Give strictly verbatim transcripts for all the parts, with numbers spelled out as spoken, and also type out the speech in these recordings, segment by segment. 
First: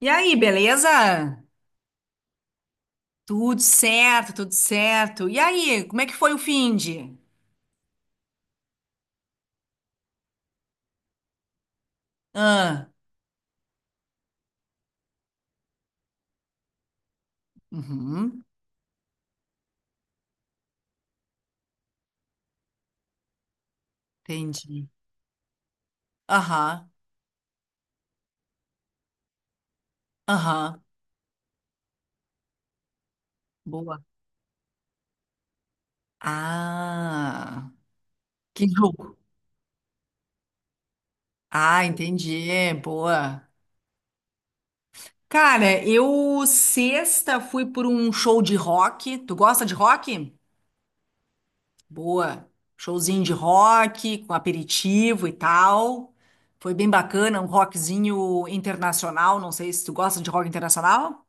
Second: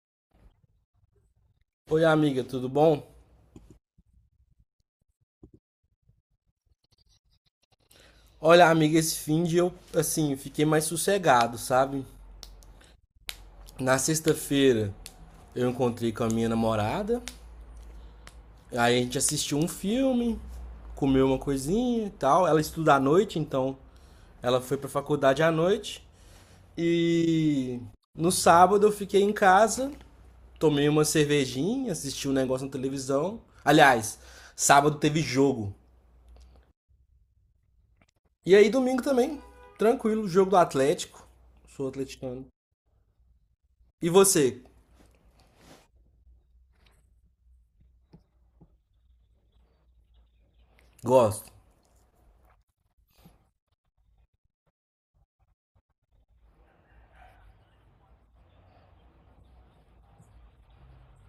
E aí, beleza? Oi, amiga, tudo bom? Tudo certo, tudo certo. E aí, como é que foi o finde? Olha, amiga, esse fim de eu, assim, fiquei mais sossegado, sabe? Ah, Na sexta-feira eu encontrei com a minha namorada, uhum, aí a gente assistiu um filme, comeu uma coisinha e tal. Ela estuda à noite, então ela foi entendi. pra faculdade à noite. Aham, E no sábado eu fiquei em casa, aham, tomei uma cervejinha, assisti um negócio na televisão. boa. Aliás, sábado teve jogo. Ah, E que aí domingo jogo. também, tranquilo, jogo do Atlético. Ah, Sou atleticano. entendi, boa. E você? Cara, eu sexta fui por um show de rock. Tu gosta de rock? Gosto. Boa. Showzinho de rock, com aperitivo e tal. Foi bem bacana, um rockzinho internacional. Não sei se tu gosta de rock internacional.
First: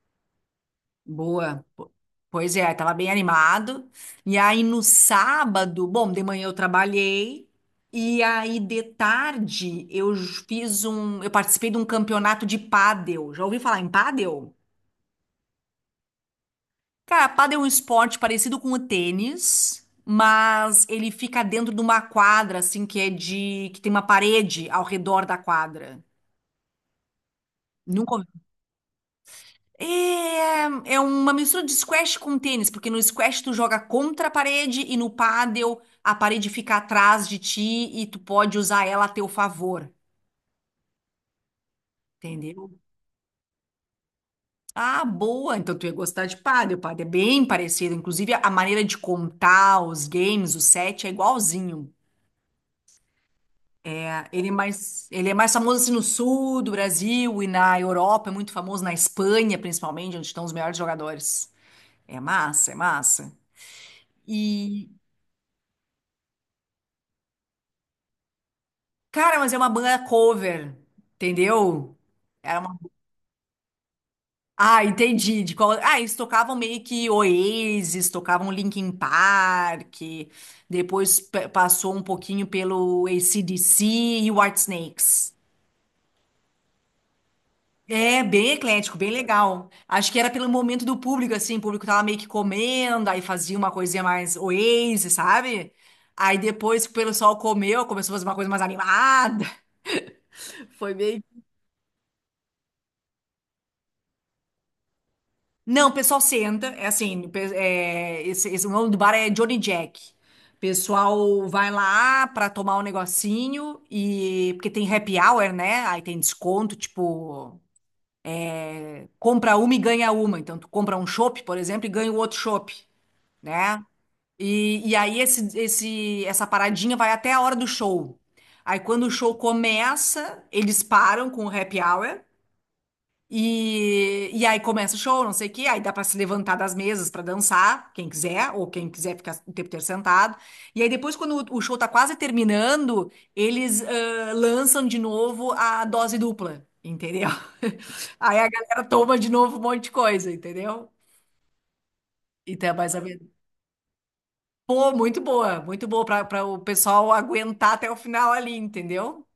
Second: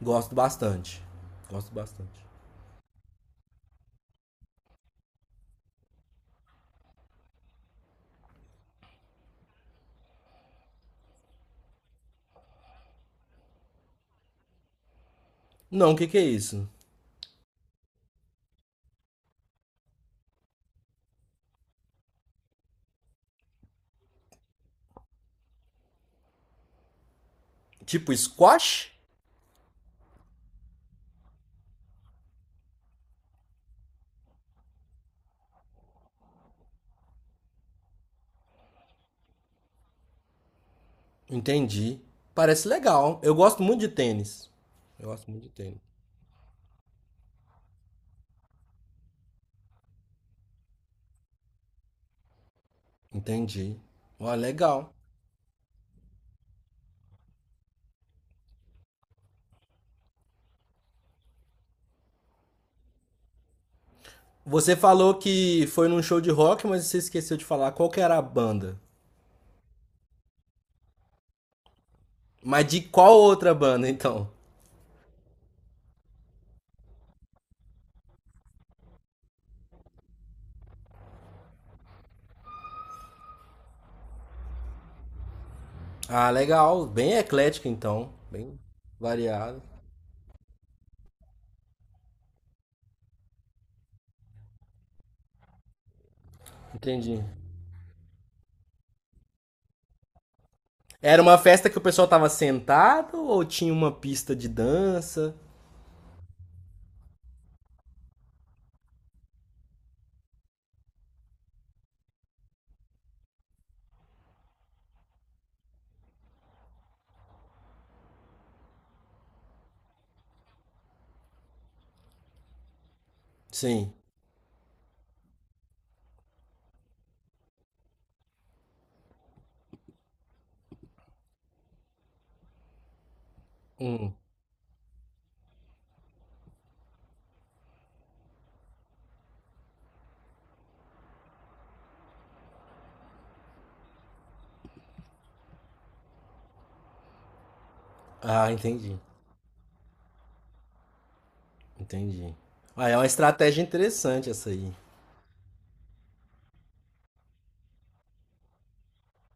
Gosto bastante. Boa. Gosto Po- bastante. Pois é, tava bem animado. E aí no sábado, bom, de manhã eu trabalhei. E aí de tarde eu fiz um, eu participei de um campeonato de pádel. Já ouvi falar em pádel? Não, o que que é isso? Cara, pádel é um esporte parecido com o tênis, mas ele fica dentro de uma quadra, assim, que é de que tem uma parede ao redor da quadra. Tipo Nunca ouvi. squash? É, é uma mistura de squash com tênis, porque no squash tu joga contra a parede e no pádel a parede fica atrás de ti e tu pode usar ela a teu favor, Entendi. Parece entendeu? legal. Eu gosto muito de tênis. Ah, Eu gosto muito de boa! Então tênis. tu ia gostar de pádel. Pádel é bem parecido, inclusive a maneira de contar os games, o set é igualzinho. Entendi. Ó, Ele é legal. mais, ele é mais famoso assim, no sul do Brasil e na Europa, é muito famoso na Espanha, principalmente, onde estão os melhores jogadores. É massa, é massa. Você E, falou que foi num show de rock, mas você esqueceu de falar qual que era a banda. cara, mas é uma banda cover, entendeu? Era Mas uma de qual outra banda, então? Ah, entendi. De qual Ah, eles tocavam meio que Oasis, tocavam Linkin Park, depois pe- passou um pouquinho pelo A C/D C e o Whitesnakes. Ah, legal. Bem eclético então. É bem Bem eclético, bem variado. legal. Acho que era pelo momento do público, assim, o público tava meio que comendo, aí fazia uma coisinha mais Oasis, sabe? Aí depois que o Entendi. pessoal comeu, começou a fazer uma coisa mais animada. Foi Era meio. uma festa que o pessoal tava sentado ou tinha uma pista de dança? Não, o pessoal senta, é assim, pe- é, esse, esse- o nome do bar é Johnny Jack. O pessoal vai lá pra tomar um negocinho e porque tem happy hour, né? Aí tem desconto, tipo, compra uma e ganha uma. Então tu compra um chopp, por exemplo, e ganha o outro chopp, né? Sim. E, e aí esse, esse, essa paradinha vai até a hora do show. Aí quando o show começa, eles param com o happy hour Hum. e, e aí começa o show, não sei o quê. Aí dá pra se levantar das mesas pra dançar, quem quiser, ou quem quiser ficar o tempo inteiro sentado. E aí depois, quando o, o show tá quase terminando, eles ãh, lançam de novo a dose dupla, entendeu? Aí a Ah, galera entendi. toma de novo um monte de coisa, entendeu? Entendi. Então é Ah, mais é ou uma menos. estratégia interessante essa aí. Pô, muito boa, muito boa para o pessoal aguentar até o final ali, entendeu?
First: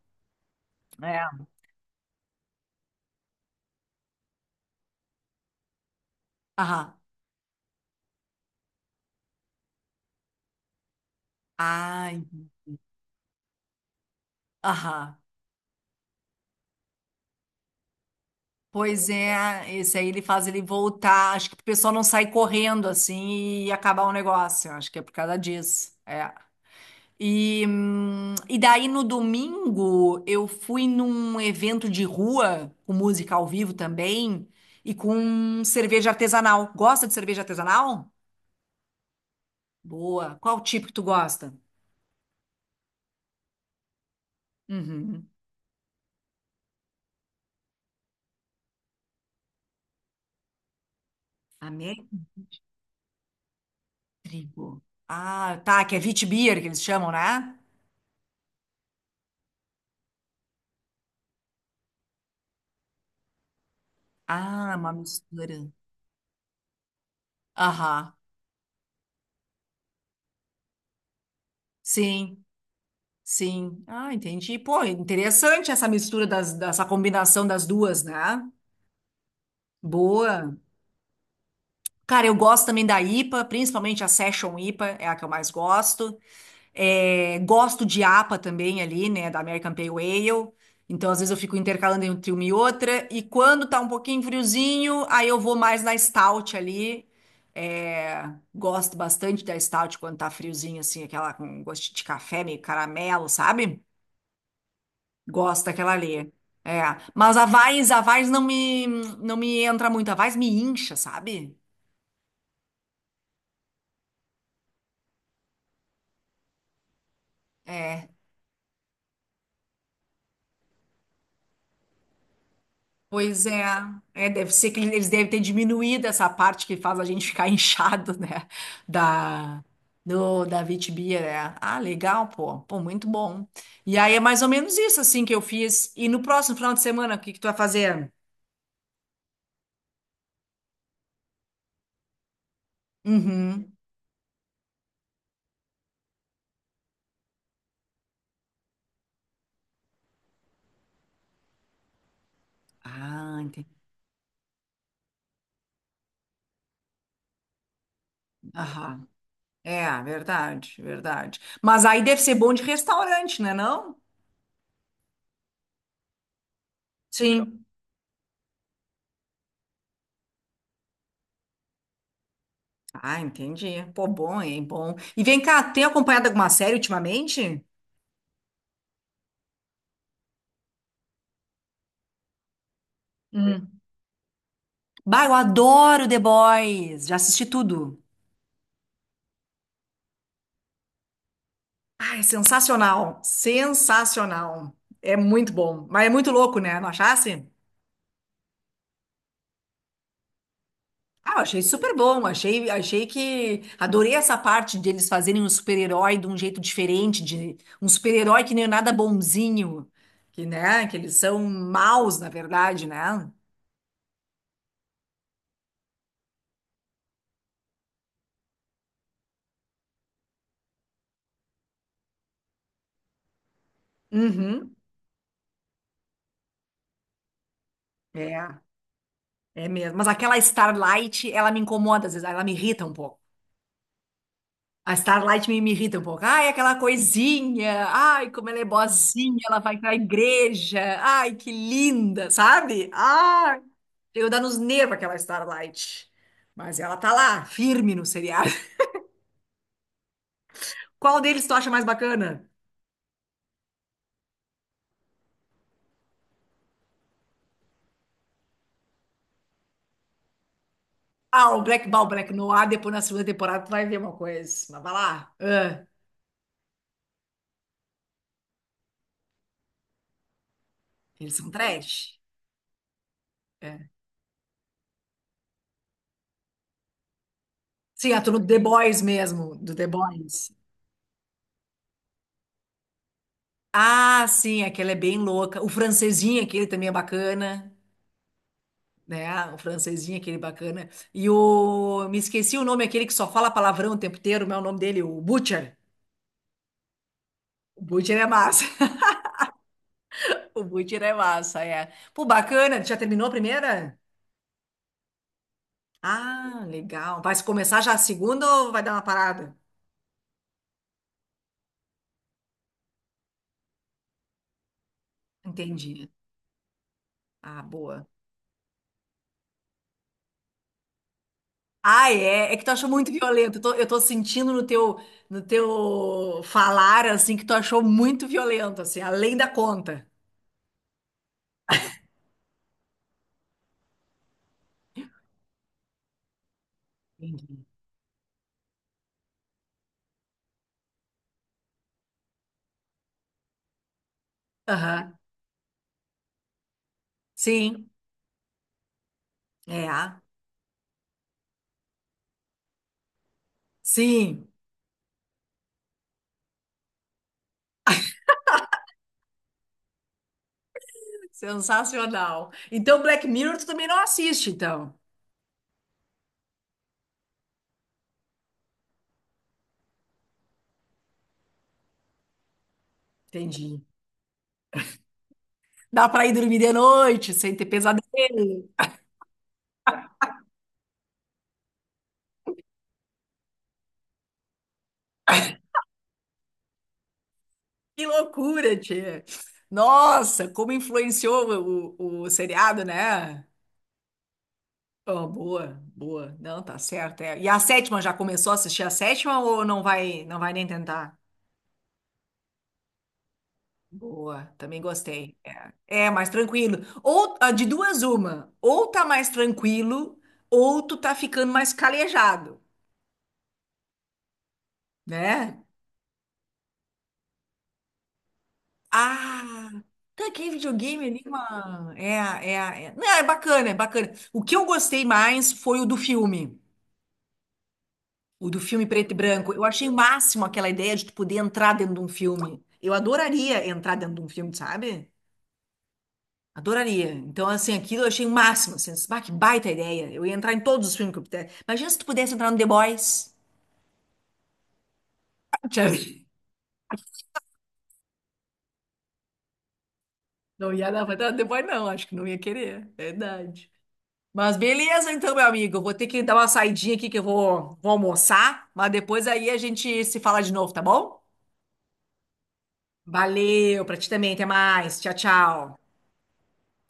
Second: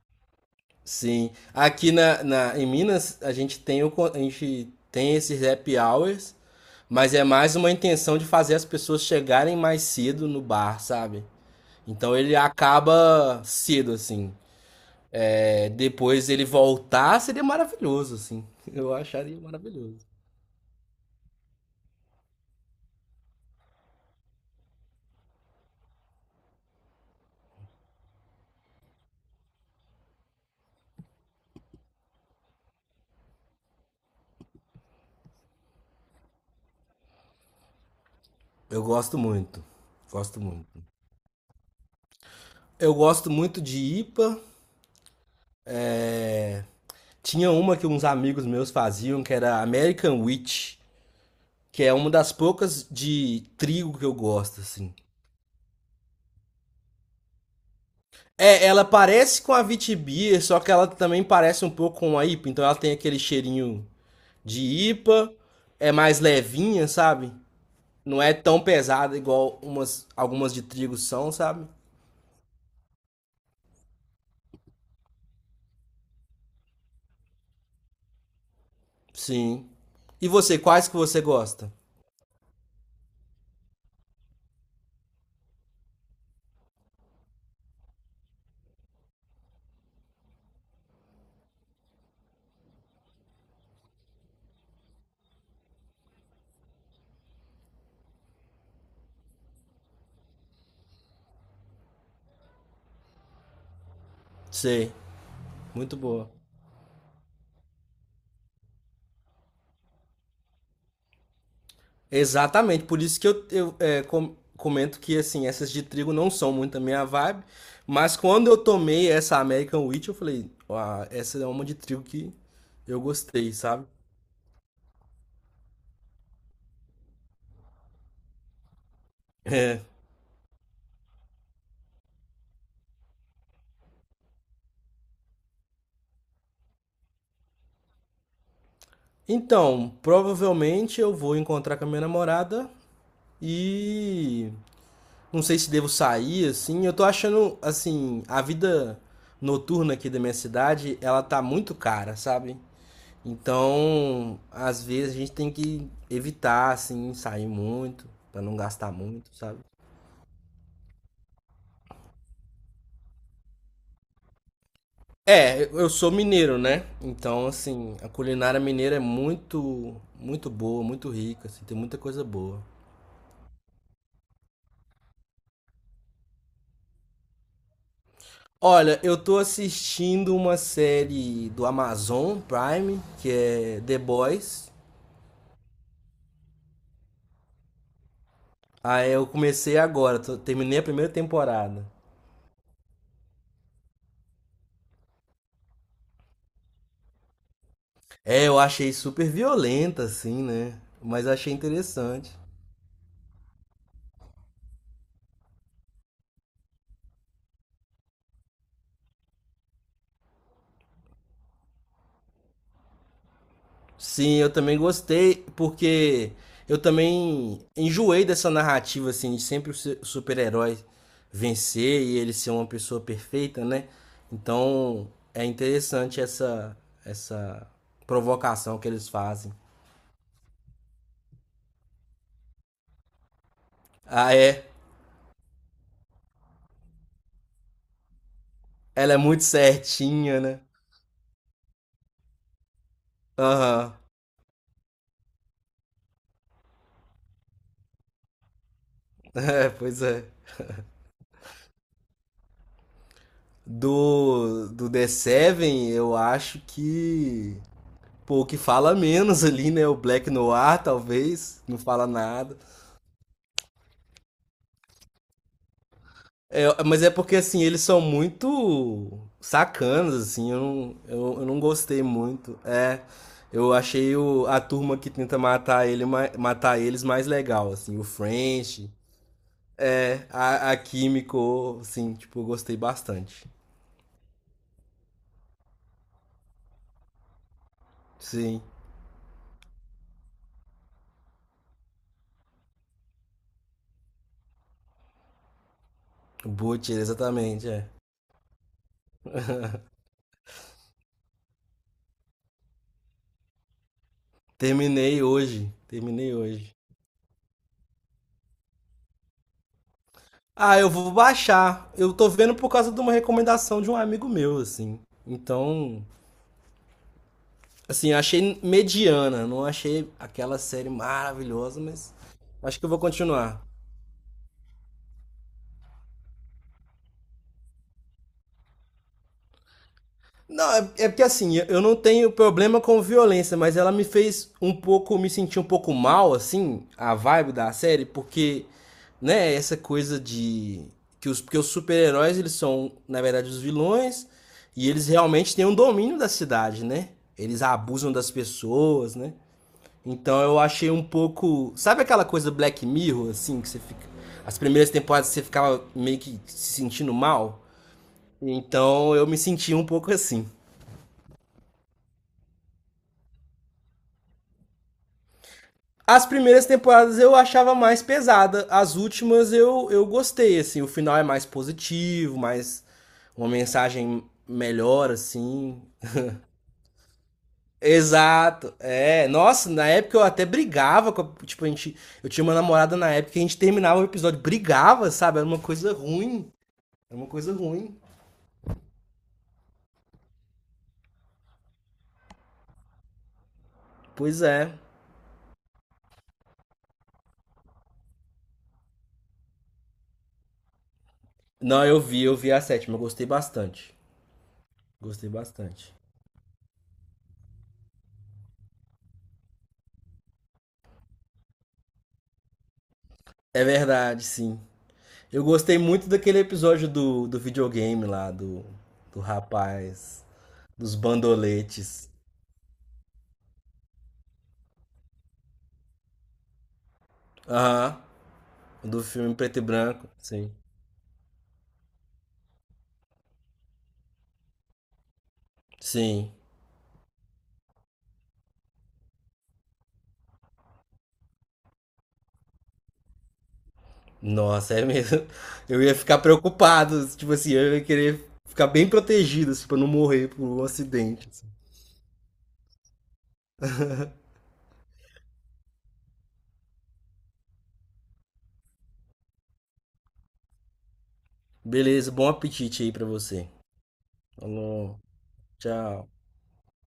Sim. É. Aqui na, na- em Minas, a gente tem o, con- a gente tem esses happy hours, Aham. mas é mais uma intenção de fazer as pessoas chegarem mais cedo no bar, sabe? Então Ai, ele acaba cedo, assim. aham. É, depois ele voltar seria maravilhoso, assim. Eu Pois acharia é, esse maravilhoso. aí ele faz ele voltar. Acho que o pessoal não sai correndo assim e acabar o negócio. Acho que é por causa disso. É. E, hum, e daí no domingo eu fui num evento de rua, com música ao vivo também, e com cerveja artesanal. Gosta de cerveja artesanal? Eu gosto muito. Boa. Gosto Qual muito. tipo que tu gosta? Eu gosto muito de I P A. Uhum. Tinha uma que uns amigos meus faziam, que era American Wheat, que é Amém? uma das poucas de trigo que eu gosto, Trigo. assim. Ah, tá, que é Witbier que eles chamam, né? É, ela parece com a Witbier, só que ela também parece um pouco com a I P A, então ela tem aquele cheirinho de Ah, uma I P A, mistura. é mais levinha, sabe? Aham, Não é tão pesada igual umas, algumas de trigo são, sabe? sim, sim. Ah, entendi. Pô, interessante essa mistura das, dessa combinação das duas, né? Sim. E Boa. você, quais que você gosta? Cara, eu gosto também da I P A, principalmente a Session I P A, é a que eu mais gosto. É, gosto de A P A também ali, né, da American Pale Ale. Então, às vezes eu fico intercalando entre uma e outra. E quando tá um pouquinho friozinho, aí eu vou mais na Stout ali. É, gosto bastante da Stout quando tá friozinho, assim, aquela com gosto de café, meio caramelo, sabe? Sei, Gosto daquela muito boa. ali. É, mas a Weiss, a Weiss não me, não me entra muito. A Weiss me incha, sabe? Exatamente, por isso que eu, eu é, com- comento que assim, essas de trigo não são muito a minha vibe, É. mas quando eu tomei essa American Wheat, eu falei, ah, essa é uma de trigo que eu Pois gostei, é, sabe? é, deve ser que eles devem ter diminuído essa parte que faz a gente ficar inchado, né? Da, É. do, da vitibia, né? Ah, legal, pô. Pô, muito bom. E aí é mais ou menos isso, assim, que eu fiz. E no próximo final de semana, o que que tu vai fazer? Então, provavelmente eu vou encontrar com a minha namorada Uhum. e não sei se devo sair assim. Eu tô achando assim, a vida noturna aqui da minha cidade, ela tá muito cara, sabe? Ah, entendi. Então, às vezes a gente tem que evitar, assim, sair muito, pra não gastar Aham. muito, sabe? É, verdade, verdade. Mas aí deve ser bom de restaurante, né, não? É, eu eu sou mineiro, né? Então, Sim. assim, a culinária mineira é muito, muito boa, muito rica, assim, tem muita coisa boa. Ah, entendi. Pô, bom, hein? Bom. E vem cá, tem acompanhado alguma série ultimamente? Olha, eu tô assistindo uma série do Amazon Prime, que Hum. é The Boys. Bah, eu adoro The Boys. Já assisti tudo. Aí eu comecei agora, tô- terminei a primeira temporada. Ai, sensacional, sensacional. É muito bom, mas é muito louco, né? Não achasse? É, eu achei super violenta, assim, né? Mas eu Ah, eu achei achei super bom. interessante. Achei, achei que adorei essa parte deles fazerem um super-herói de um jeito diferente, de um super-herói que nem nada bonzinho, que né, que eles são maus, na verdade, né? Sim, eu também gostei, porque eu também enjoei dessa narrativa, assim, de sempre o su- super-herói vencer e ele ser uma pessoa perfeita, né? Uhum, Então é interessante essa, essa é, provocação que eles fazem. é mesmo. Mas aquela Starlight, ela me incomoda às vezes, ela me irrita um pouco. Ah, é. A Starlight me, me irrita um pouco. Ai, aquela coisinha. Ai, como ela é Ela é boazinha, muito ela vai pra certinha, né? igreja. Ai, que linda, sabe? Ai, Aham. eu dá nos nervos aquela Starlight. Mas ela tá lá, firme no seriado. É, pois é. Qual deles tu acha mais bacana? Do, do The Seven, eu acho que. Pô, o que fala menos ali, né? O Black Noir, Ah, o talvez. Não Black Ball, fala Black nada. Noir, depois na segunda temporada tu vai ver uma coisa. Mas vai lá. Ah, É, mas é porque assim, eles são muito sacanas, assim, eu não, eu, eles eu são não gostei trash. muito. É, eu É. achei o, a turma que tenta matar ele, ma- matar eles mais legal, assim, o Sim, a turma do The French, Boys mesmo, do The é, Boys. a, a Kimiko, assim, tipo, eu gostei bastante. Ah, sim, aquela é bem louca. O francesinho, aquele também é bacana. Sim, Né? O francesinho, aquele bacana. E o. Me esqueci o nome, aquele que só fala palavrão o tempo inteiro, mas é o nome dele, o Butcher. o Butcher, exatamente, O é. Butcher é massa. O Butcher é massa, é. Pô, bacana. Tu já terminou a primeira? Terminei hoje, terminei Ah, hoje. legal. Vai se começar já a segunda ou vai dar uma parada? Ah, eu vou baixar. Eu tô vendo por causa de uma recomendação de um amigo meu, assim. Então, Entendi. Ah, boa. assim, eu achei mediana, não achei aquela série maravilhosa, Ah, mas é. É que tu acho que achou eu vou muito violento. Eu continuar. tô, eu tô sentindo no teu, no teu falar, assim, que tu achou muito violento, assim, além da conta. Não, é, é porque assim, eu eu não tenho problema com violência, mas ela me fez um pouco, me sentir um pouco mal, assim, a vibe Entendi. da série, porque, né, essa coisa de que os, porque os super-heróis, eles são, na verdade, os vilões, e eles Aham. realmente têm um domínio da cidade, né? Eles Sim. abusam das pessoas, né? É. Então eu achei um pouco. Sabe aquela coisa Black Mirror, assim, que você fica. Sim. As primeiras temporadas você ficava meio que se sentindo mal? Então eu me sentia um pouco assim. Sensacional. Então, Black Mirror, tu também não assiste, então. As primeiras temporadas eu achava mais pesada, as últimas eu, eu gostei, assim, o final é mais positivo, mais uma Entendi. mensagem melhor, assim. Dá pra ir dormir de noite sem ter pesadelo. Exato, é, nossa, na época eu até brigava, com a- tipo, a gente, eu tinha uma namorada na época que a gente terminava o episódio, brigava, sabe, era uma coisa ruim. É uma coisa ruim. Que loucura, tia. Nossa, como influenciou o, o, o seriado, né? Pois é. Oh, boa, boa. Não, tá certo. É. E a sétima, já começou a assistir a sétima ou não vai, não vai nem tentar? Não, eu vi, eu vi a sétima, eu gostei bastante. Boa, também Gostei gostei. bastante. É, é mais tranquilo. Ou ah, de duas, uma. Ou tá mais tranquilo, ou tu tá ficando mais calejado, É verdade, sim. Eu né? gostei muito daquele episódio do, do videogame lá, do, do Ah, rapaz, tá que dos videogame ali, uma É, bandoletes. é, a- é. Não, é bacana, é bacana. O que eu gostei mais foi o do filme, Aham, o do filme do preto e filme branco. preto e Eu achei o branco. máximo Sim. aquela ideia de tu poder entrar dentro de um filme. Eu adoraria entrar dentro de um filme, sabe? Sim. Adoraria. Então, assim, aquilo eu achei o máximo. Assim, bah, que baita ideia. Eu ia entrar em todos os filmes que eu pudesse. Imagina se tu pudesse entrar no The Boys. Nossa, é mesmo. Eu Já ia ficar vi. preocupado, tipo assim, eu ia querer ficar bem protegido, assim, pra não morrer por um Não ia dar pra acidente. entrar no The Assim. Boys, não. Acho que não ia querer. Verdade. Mas beleza, então, meu amigo. Eu vou ter que dar uma saidinha aqui que eu vou, vou almoçar, mas depois aí a gente se fala de novo, tá bom? Beleza, bom apetite aí pra você. Valeu, pra ti também. Até Falou, mais. Tchau, tchau. tchau.